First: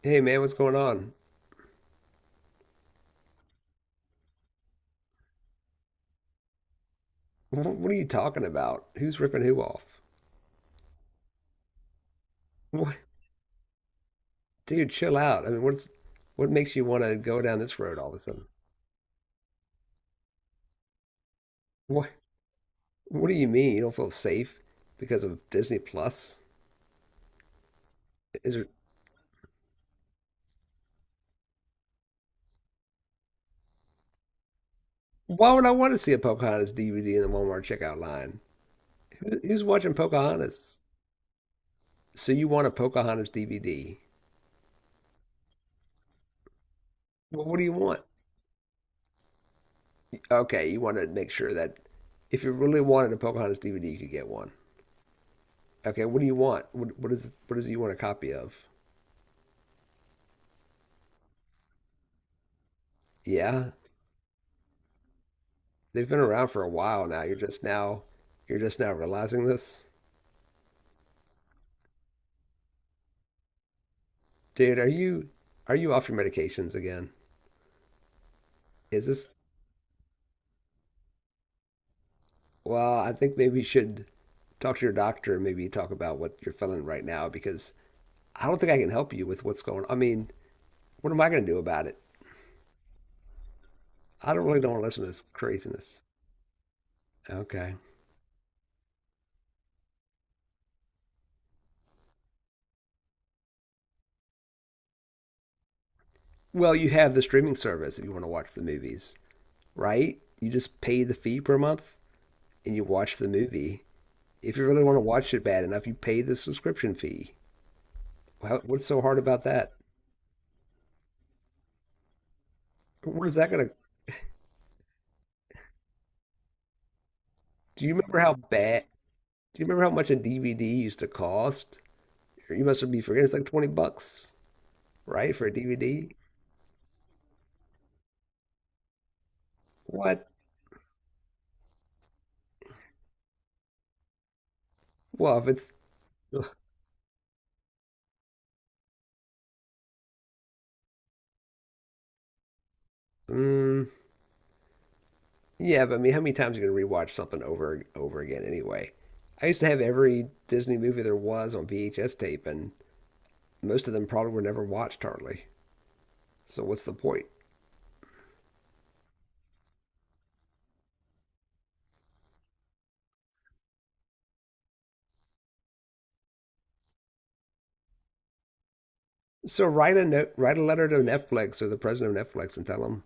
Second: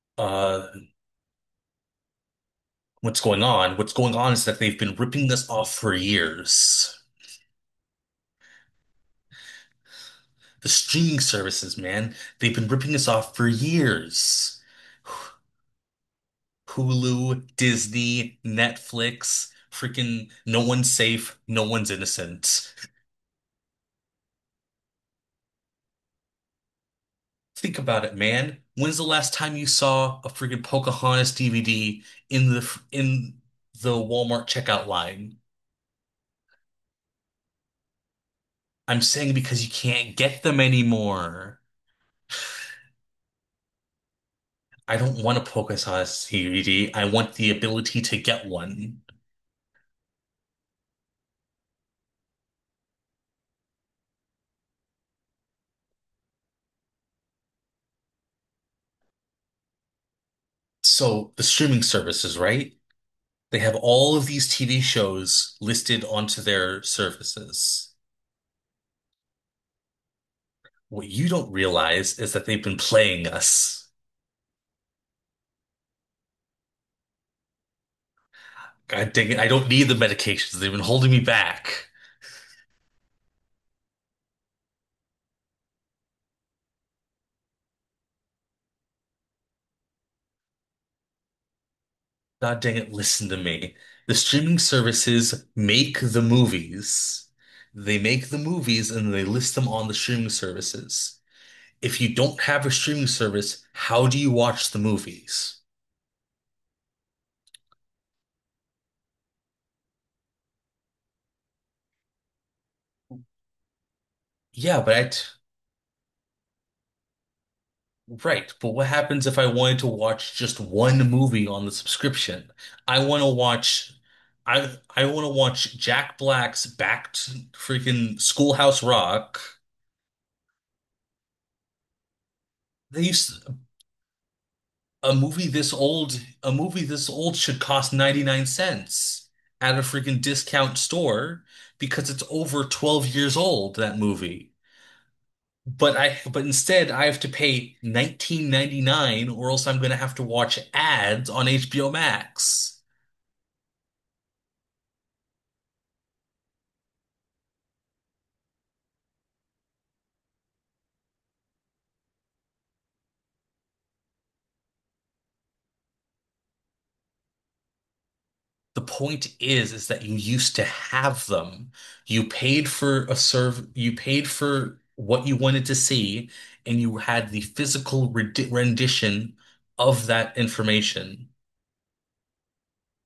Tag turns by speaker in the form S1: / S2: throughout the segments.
S1: Hey man, what's
S2: uh,
S1: going on?
S2: what's going on? What's going on is that they've been ripping us off for years.
S1: What are you talking about? Who's ripping who off?
S2: The streaming services, man, they've been ripping
S1: What?
S2: us off for years.
S1: Dude, chill out. I mean, what's what makes you want to go
S2: Hulu,
S1: down this road all of a
S2: Disney,
S1: sudden?
S2: Netflix, freaking no one's safe, no one's
S1: What?
S2: innocent.
S1: What do you mean you don't feel safe because of Disney Plus?
S2: Think about it,
S1: Is
S2: man.
S1: there,
S2: When's the last time you saw a freaking Pocahontas DVD in the Walmart checkout line?
S1: why would I want to see a Pocahontas DVD in the Walmart checkout line?
S2: I'm saying
S1: Who's
S2: because you
S1: watching
S2: can't get them
S1: Pocahontas?
S2: anymore.
S1: So you want a Pocahontas DVD?
S2: I don't want to focus on a PokéSauce CBD. I want
S1: Well,
S2: the
S1: what do you
S2: ability
S1: want?
S2: to get one.
S1: Okay, you want to make sure that if you really wanted a Pocahontas DVD, you could get one. Okay, what do you want? What is what is it you want a copy of?
S2: So the streaming services, right? They
S1: Yeah,
S2: have all of these TV shows listed
S1: they've been
S2: onto
S1: around for a
S2: their
S1: while now.
S2: services.
S1: You're just now realizing this.
S2: What you don't realize is that they've been playing us.
S1: Dude, are you off your medications again? Is
S2: God
S1: this
S2: dang it, I don't need the medications. They've been holding me back.
S1: well, I think maybe you should talk to your doctor and maybe talk about what you're feeling right now because I don't think I can help you with what's going on. I mean, what am I going to do about it?
S2: God dang it, listen to me. The
S1: I don't
S2: streaming
S1: really don't want to listen to this
S2: services make
S1: craziness.
S2: the movies.
S1: Okay.
S2: They make the movies and they list them on the streaming services. If you don't have a streaming service, how do you watch the movies?
S1: Well, you have the streaming service if you want to watch the movies, right? You just pay the fee per month and you watch the movie. If you
S2: Yeah,
S1: really
S2: but
S1: want to
S2: I t
S1: watch it bad enough, you pay the subscription fee.
S2: right.
S1: How,
S2: But
S1: what's
S2: what
S1: so hard
S2: happens if
S1: about
S2: I
S1: that?
S2: wanted to watch just one movie on the subscription? I want to
S1: What is that gonna?
S2: watch. I want to watch Jack Black's Back to
S1: Do you remember
S2: freaking
S1: how
S2: Schoolhouse
S1: bad?
S2: Rock.
S1: Do you remember how much a DVD used to cost? You must be
S2: They
S1: forgetting. It's like
S2: used
S1: 20 bucks,
S2: A
S1: right,
S2: movie
S1: for a
S2: this
S1: DVD?
S2: old, a movie this old should cost 99¢ at a freaking
S1: What?
S2: discount store because it's over 12 years old, that movie.
S1: Well, if it's,
S2: But instead I have to pay 19.99 or else I'm going to have to watch ads on HBO Max.
S1: mm, yeah, but I mean, how many times are you gonna rewatch something over and over again anyway? I used to have every Disney movie there was on VHS tape, and most of them probably were never watched hardly. So what's the point?
S2: The point is that you used to have them. You paid for a serve, you paid for what you wanted to see, and you had the physical rendition
S1: So write a
S2: of
S1: note,
S2: that
S1: write a letter to
S2: information.
S1: Netflix or the president of Netflix, and tell them.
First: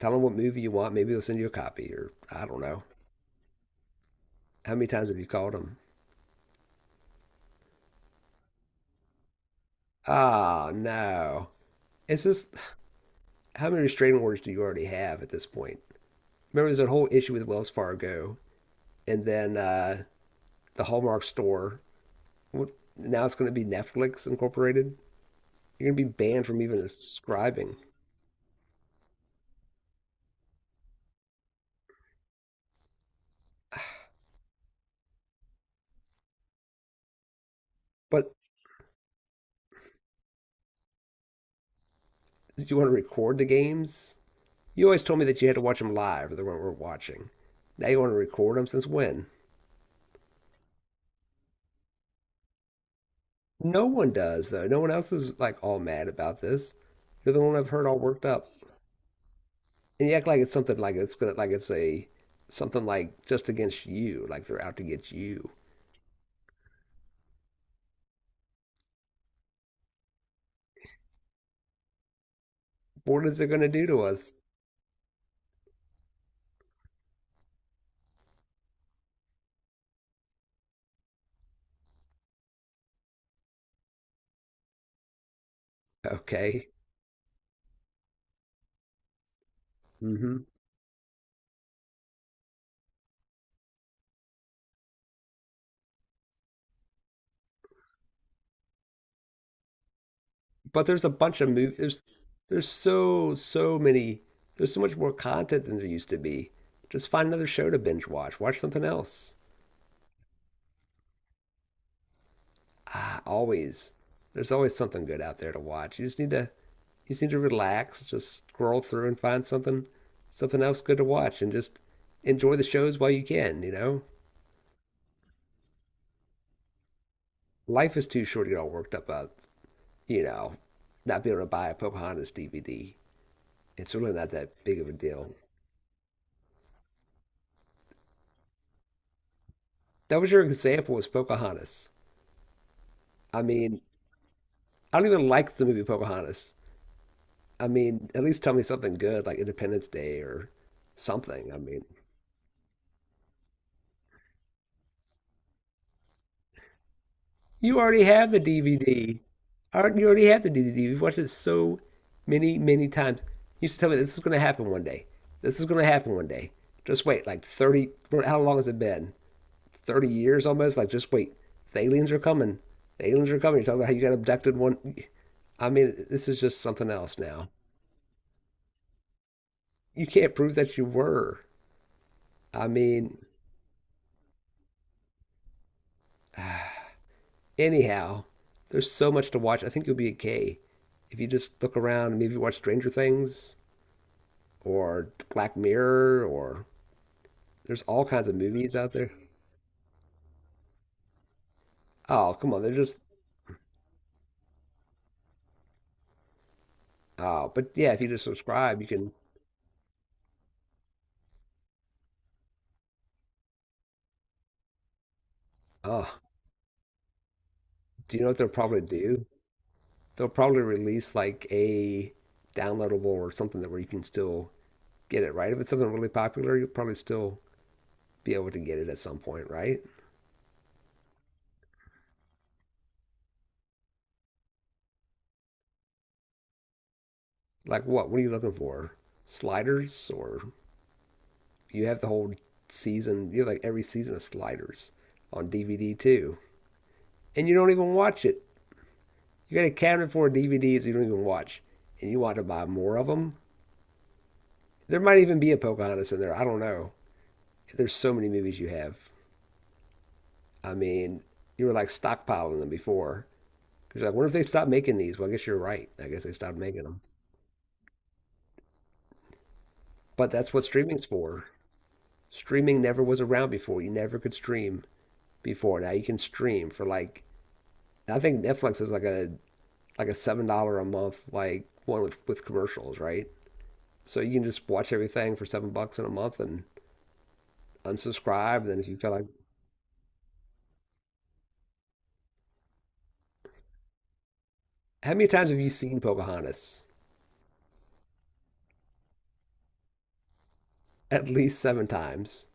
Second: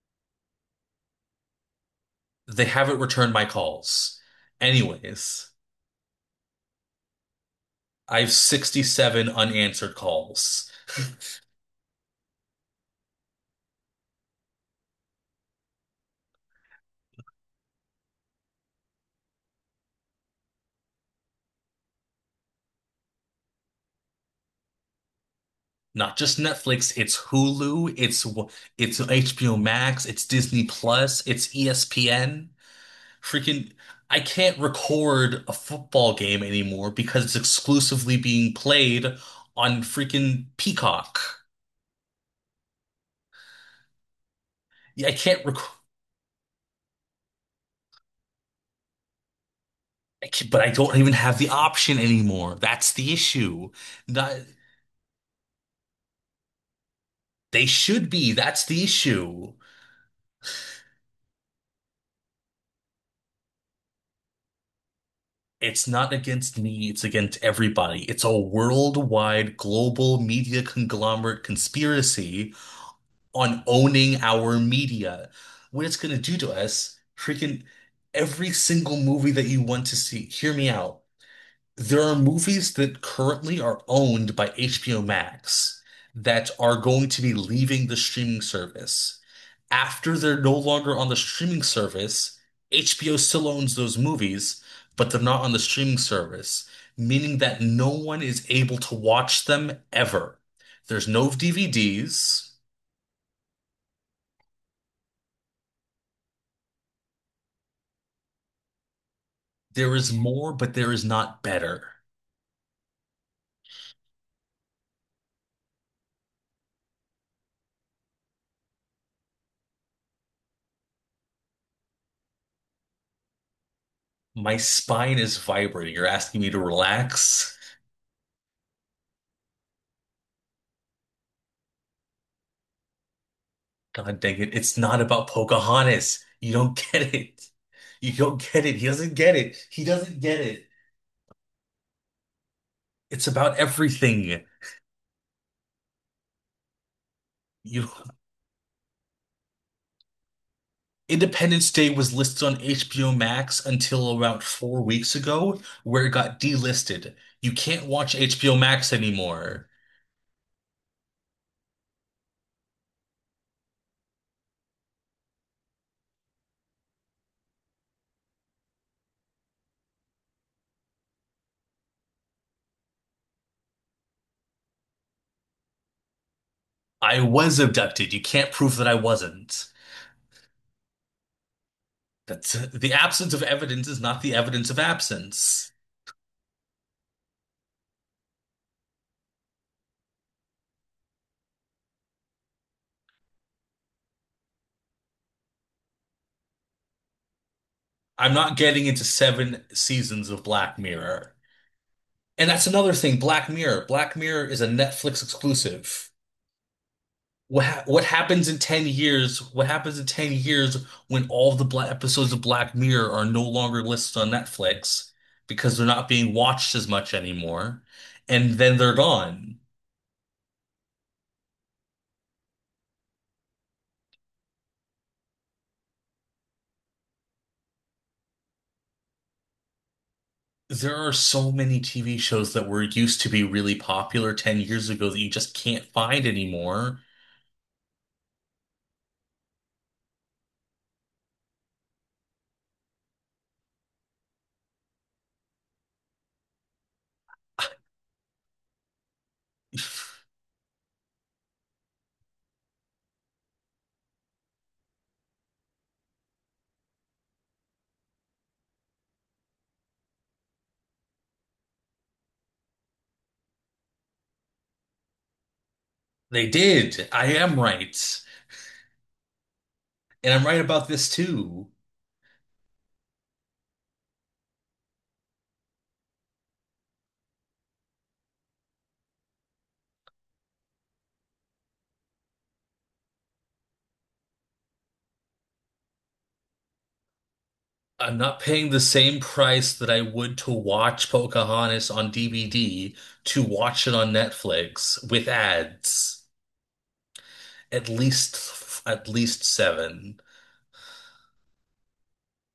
S1: Tell them what movie you want. Maybe they'll send you a copy, or I don't
S2: They
S1: know.
S2: haven't returned my calls.
S1: How many times have you
S2: Anyways,
S1: called them?
S2: I have 67 unanswered
S1: Ah,
S2: calls.
S1: oh, no. It's just how many restraining orders do you already have at this point? Remember, there's a whole issue with Wells Fargo, and then the Hallmark store. What, now it's going to be Netflix Incorporated. You're going to
S2: Not
S1: be
S2: just
S1: banned from even
S2: Netflix, it's
S1: subscribing.
S2: Hulu, it's w- it's HBO Max, it's Disney Plus, it's ESPN. Freaking, I can't record a football game anymore because it's exclusively
S1: But
S2: being played on freaking Peacock.
S1: did you want to record the games? You always
S2: Yeah, I
S1: told me that
S2: can't
S1: you had to
S2: record,
S1: watch them live, or they weren't worth watching. Now you want to record them since when?
S2: I can't, But I don't even have the option anymore. That's the issue.
S1: No one
S2: That
S1: does, though. No one else is like all mad about this. You're the one
S2: They
S1: I've heard all
S2: should
S1: worked
S2: be.
S1: up.
S2: That's the issue.
S1: And you act like it's something like it's gonna like it's a something like just against you, like they're out to get you.
S2: It's not against me, it's against everybody. It's a worldwide global media conglomerate conspiracy
S1: What is it
S2: on
S1: gonna do to
S2: owning
S1: us?
S2: our media. What it's gonna do to us, freaking every single movie that you want to see. Hear me out. There are movies that currently are owned by HBO Max that
S1: Okay.
S2: are going to be leaving the streaming service. After
S1: Hmm.
S2: they're no longer on the streaming service, HBO still owns those movies, but they're not on the streaming service, meaning that no one is able to watch them ever.
S1: But there's
S2: There's
S1: a
S2: no
S1: bunch of movies. There's
S2: DVDs.
S1: there's so many. There's so much more content than there used to be. Just find another show to binge watch. Watch something else.
S2: There is more, but there is not better.
S1: Ah, always. There's always something good out there to watch. You just need to relax, just scroll through and find something else good to watch and just enjoy the shows while you can, you know?
S2: My spine is vibrating. You're asking me to relax?
S1: Life is too short to get all worked up about, you know, not being able to buy a Pocahontas DVD. It's really
S2: God
S1: not
S2: dang
S1: that
S2: it. It's
S1: big of a
S2: not about
S1: deal.
S2: Pocahontas. You don't get it. You don't get it. He doesn't get it. He doesn't
S1: That was
S2: get
S1: your
S2: it.
S1: example was Pocahontas.
S2: It's
S1: I
S2: about
S1: mean,
S2: everything.
S1: I don't even like the movie Pocahontas. I
S2: You
S1: mean, at least tell me something good like Independence Day or something. I
S2: Independence
S1: mean,
S2: Day was listed on HBO Max until about 4 weeks ago, where it got delisted. You
S1: you
S2: can't
S1: already
S2: watch
S1: have the
S2: HBO Max
S1: DVD.
S2: anymore.
S1: You already have the DVD. You've watched it so many, many times. You used to tell me this is going to happen one day. This is going to happen one day. Just wait, like 30, well, how long has it been? 30 years almost? Like, just wait. The aliens are coming. The aliens are coming. You're talking about how you got abducted one. I mean, this is just something else
S2: I
S1: now.
S2: was abducted. You can't prove that I wasn't.
S1: You can't prove that you were.
S2: That's
S1: I
S2: the
S1: mean,
S2: absence of evidence is not the evidence of absence.
S1: anyhow, there's so much to watch. I think you'll be okay if you just look around and maybe watch Stranger Things or Black Mirror or there's all kinds
S2: I'm
S1: of
S2: not
S1: movies
S2: getting
S1: out
S2: into
S1: there.
S2: seven seasons of Black Mirror.
S1: Oh,
S2: And
S1: come on,
S2: that's
S1: they're
S2: another
S1: just
S2: thing, Black Mirror. Black Mirror is a Netflix exclusive.
S1: oh,
S2: What
S1: but
S2: ha
S1: yeah, if
S2: what
S1: you just
S2: happens in
S1: subscribe,
S2: 10
S1: you can.
S2: years? What happens in 10 years when all the black episodes of Black Mirror are no longer listed on Netflix because they're not
S1: Oh,
S2: being watched as much anymore,
S1: do you know what they'll
S2: and then
S1: probably
S2: they're
S1: do?
S2: gone.
S1: They'll probably release like a downloadable or something that where you can still get it, right? If it's something really popular, you'll probably still be able to get it at some point, right?
S2: There are so many TV shows that were used to be really popular 10 years ago that you just can't find anymore.
S1: Like what? What are you looking for? Sliders or you have the whole season, you have like every season of Sliders on DVD too. And you don't even watch it. You got a cabinet full of DVDs you don't even watch, and you want to buy more of them. There might even be a Pocahontas in there. I don't know. There's so many movies you have. I mean, you were like stockpiling them before because you're like, what if they stop making these? Well, I guess you're right. I guess they
S2: They
S1: stopped making them.
S2: did. I am right.
S1: But
S2: And I'm
S1: that's
S2: right
S1: what
S2: about
S1: streaming's
S2: this
S1: for.
S2: too.
S1: Streaming never was around before. You never could stream before. Now you can stream for like I think Netflix is like a $7 a month like one with commercials, right? So you can just watch everything for 7 bucks in a month and
S2: I'm not
S1: unsubscribe.
S2: paying
S1: Then
S2: the
S1: if you feel
S2: same
S1: like,
S2: price that I would to watch Pocahontas on DVD to watch it on Netflix
S1: how many
S2: with
S1: times have you seen
S2: ads.
S1: Pocahontas?
S2: At least seven.
S1: At least seven times.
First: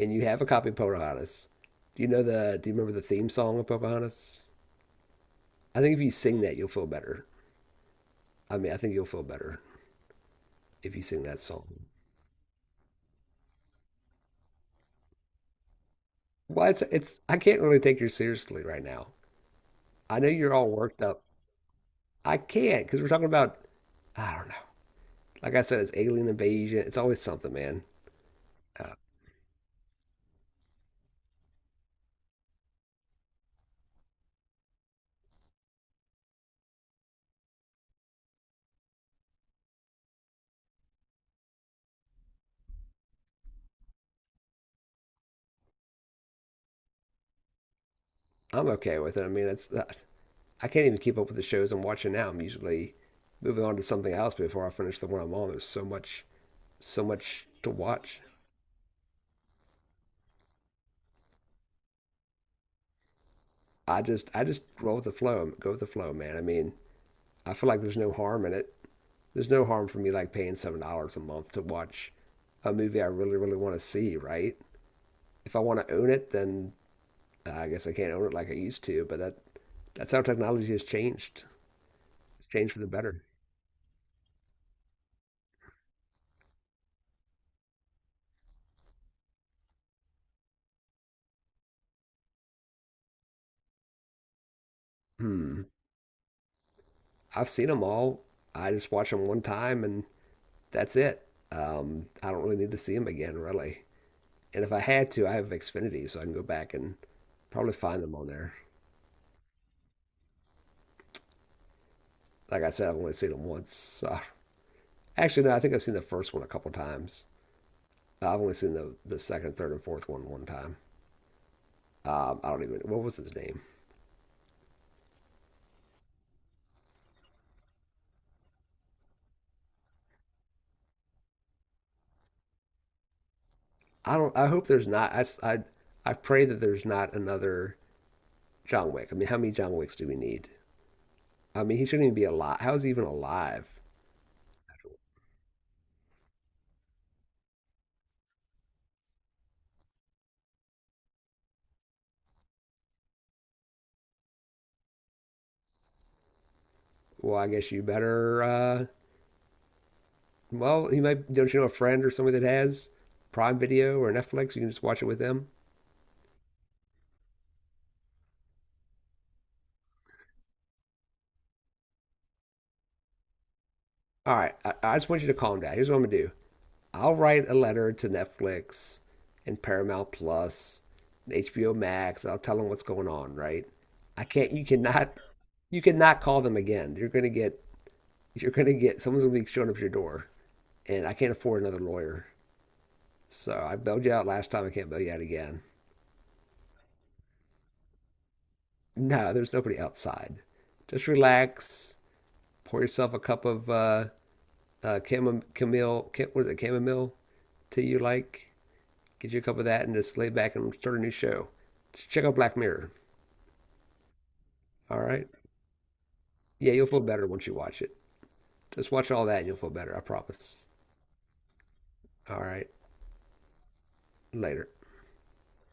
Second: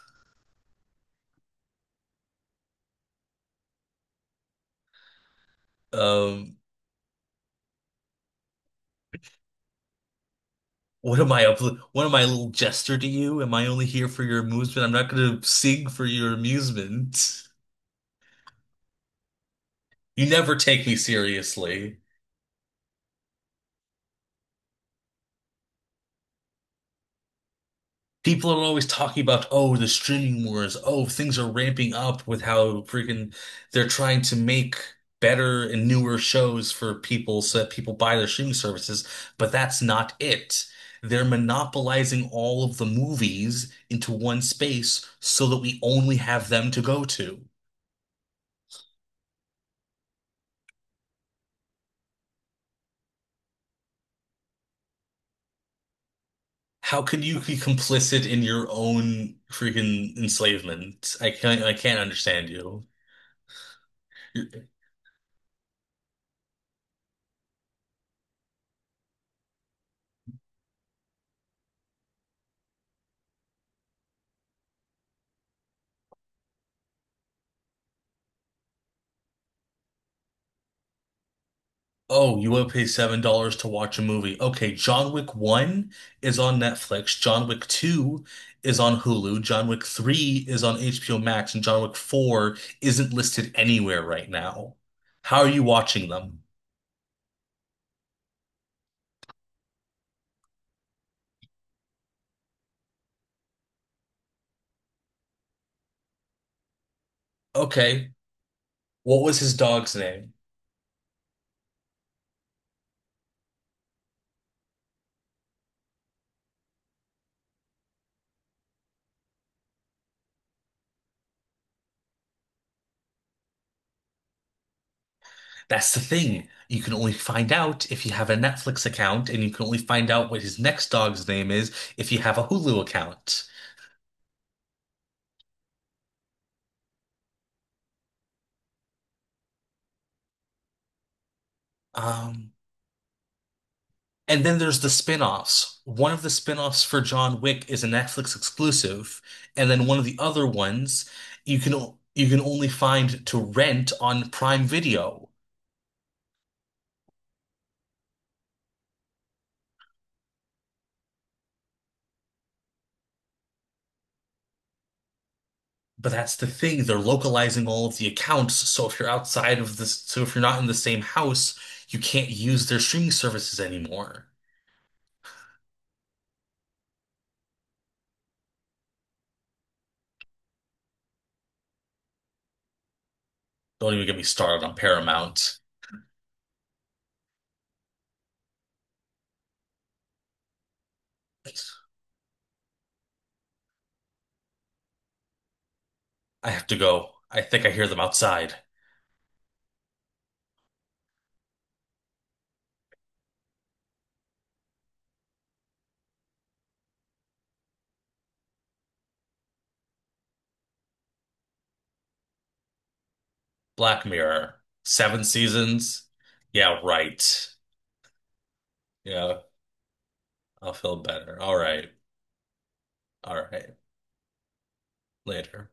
S1: And you have a copy of Pocahontas. Do you know the? Do you remember the theme song of Pocahontas? I think if you sing
S2: Um,
S1: that, you'll feel better. I mean, I think you'll feel better if you
S2: what
S1: sing
S2: am
S1: that
S2: I up?
S1: song.
S2: What am I, a little jester to you? Am I only here for your amusement? I'm not going to sing for your
S1: Well, it's it's. I
S2: amusement.
S1: can't really take you seriously right now. I
S2: You
S1: know you're
S2: never
S1: all
S2: take me
S1: worked up.
S2: seriously.
S1: I can't because we're talking about. I don't know. Like I said, it's alien invasion. It's always something, man.
S2: People are always
S1: Uh,
S2: talking about, oh, the streaming wars. Oh, things are ramping up with how freaking they're trying to make better and newer shows for people so that people buy their streaming services. But that's not it. They're monopolizing all of the movies into one space so that we only have them to go to.
S1: I'm okay with it. I mean, it's. I can't even keep up with the shows I'm watching now. I'm usually moving on to something else before I finish the one I'm on. There's so much,
S2: How
S1: so
S2: can you
S1: much
S2: be
S1: to watch.
S2: complicit in your own freaking enslavement? I can't understand you.
S1: I just roll with the flow. Go with the flow, man. I mean, I feel like there's no harm in it. There's no harm for me like paying $7 a month to watch a movie I really, really want to see. Right? If I want to own it, then I guess I can't own it like I used to. That's how technology has changed.
S2: Oh,
S1: It's
S2: you would
S1: changed for
S2: pay
S1: the
S2: seven
S1: better.
S2: dollars to watch a movie. Okay, John Wick 1 is on Netflix, John Wick 2 is on Hulu, John Wick 3 is on HBO Max, and John Wick 4 isn't listed anywhere right now. How are
S1: Hmm.
S2: you watching them?
S1: I've seen them all. I just watch them one time and that's it. I don't really need to see them again, really. And if I had to, I have Xfinity, so I can go back and probably find
S2: Okay,
S1: them on there.
S2: what was his dog's name?
S1: Like I said, I've only seen them once. So. Actually, no, I think I've seen the first one a couple times. I've only seen the second, third, and fourth one one time. I don't even what was his name.
S2: That's the thing. You can only find out if you have a Netflix account, and you can only find out what his next dog's name is if you have a Hulu account.
S1: I don't. I hope there's not. I pray that there's not another John Wick. I mean, how many John Wicks do we need? I mean, he shouldn't even be
S2: Um,
S1: alive. How is he even alive?
S2: And then there's the spin-offs. One of the spin-offs for John Wick is a Netflix exclusive, and then one of the other ones you can only find to rent on Prime Video.
S1: Well, I guess you better well, you might don't you know a friend or somebody that has Prime Video or Netflix? You can just watch it with them.
S2: But that's the thing, they're localizing all of the accounts, so if you're outside of this, so if you're not in the same house, you can't use their streaming services anymore.
S1: All right, I just want you to calm down. Here's what I'm gonna do. I'll write a letter to Netflix and Paramount Plus and HBO Max. I'll tell them what's going on. Right?
S2: Don't even get me
S1: I can't.
S2: started
S1: You
S2: on
S1: cannot.
S2: Paramount.
S1: You cannot call them again. You're gonna get. You're gonna get. Someone's gonna be showing up at your door, and I can't afford another lawyer. So I bailed you out last time. I can't bail you out again.
S2: I have to go. I think I hear them outside.
S1: No, there's nobody outside. Just relax. Pour yourself a cup of chamomile, what is it, chamomile tea you like. Get you a cup of that and just lay back and start a new show. Check out Black Mirror.
S2: Black Mirror,
S1: All
S2: seven
S1: right.
S2: seasons.
S1: Yeah,
S2: Yeah,
S1: you'll feel better once
S2: right.
S1: you watch it. Just watch all that
S2: Yeah.
S1: and you'll feel better. I promise.
S2: I'll feel better. All right.
S1: All right.
S2: All right.
S1: Later.
S2: Later.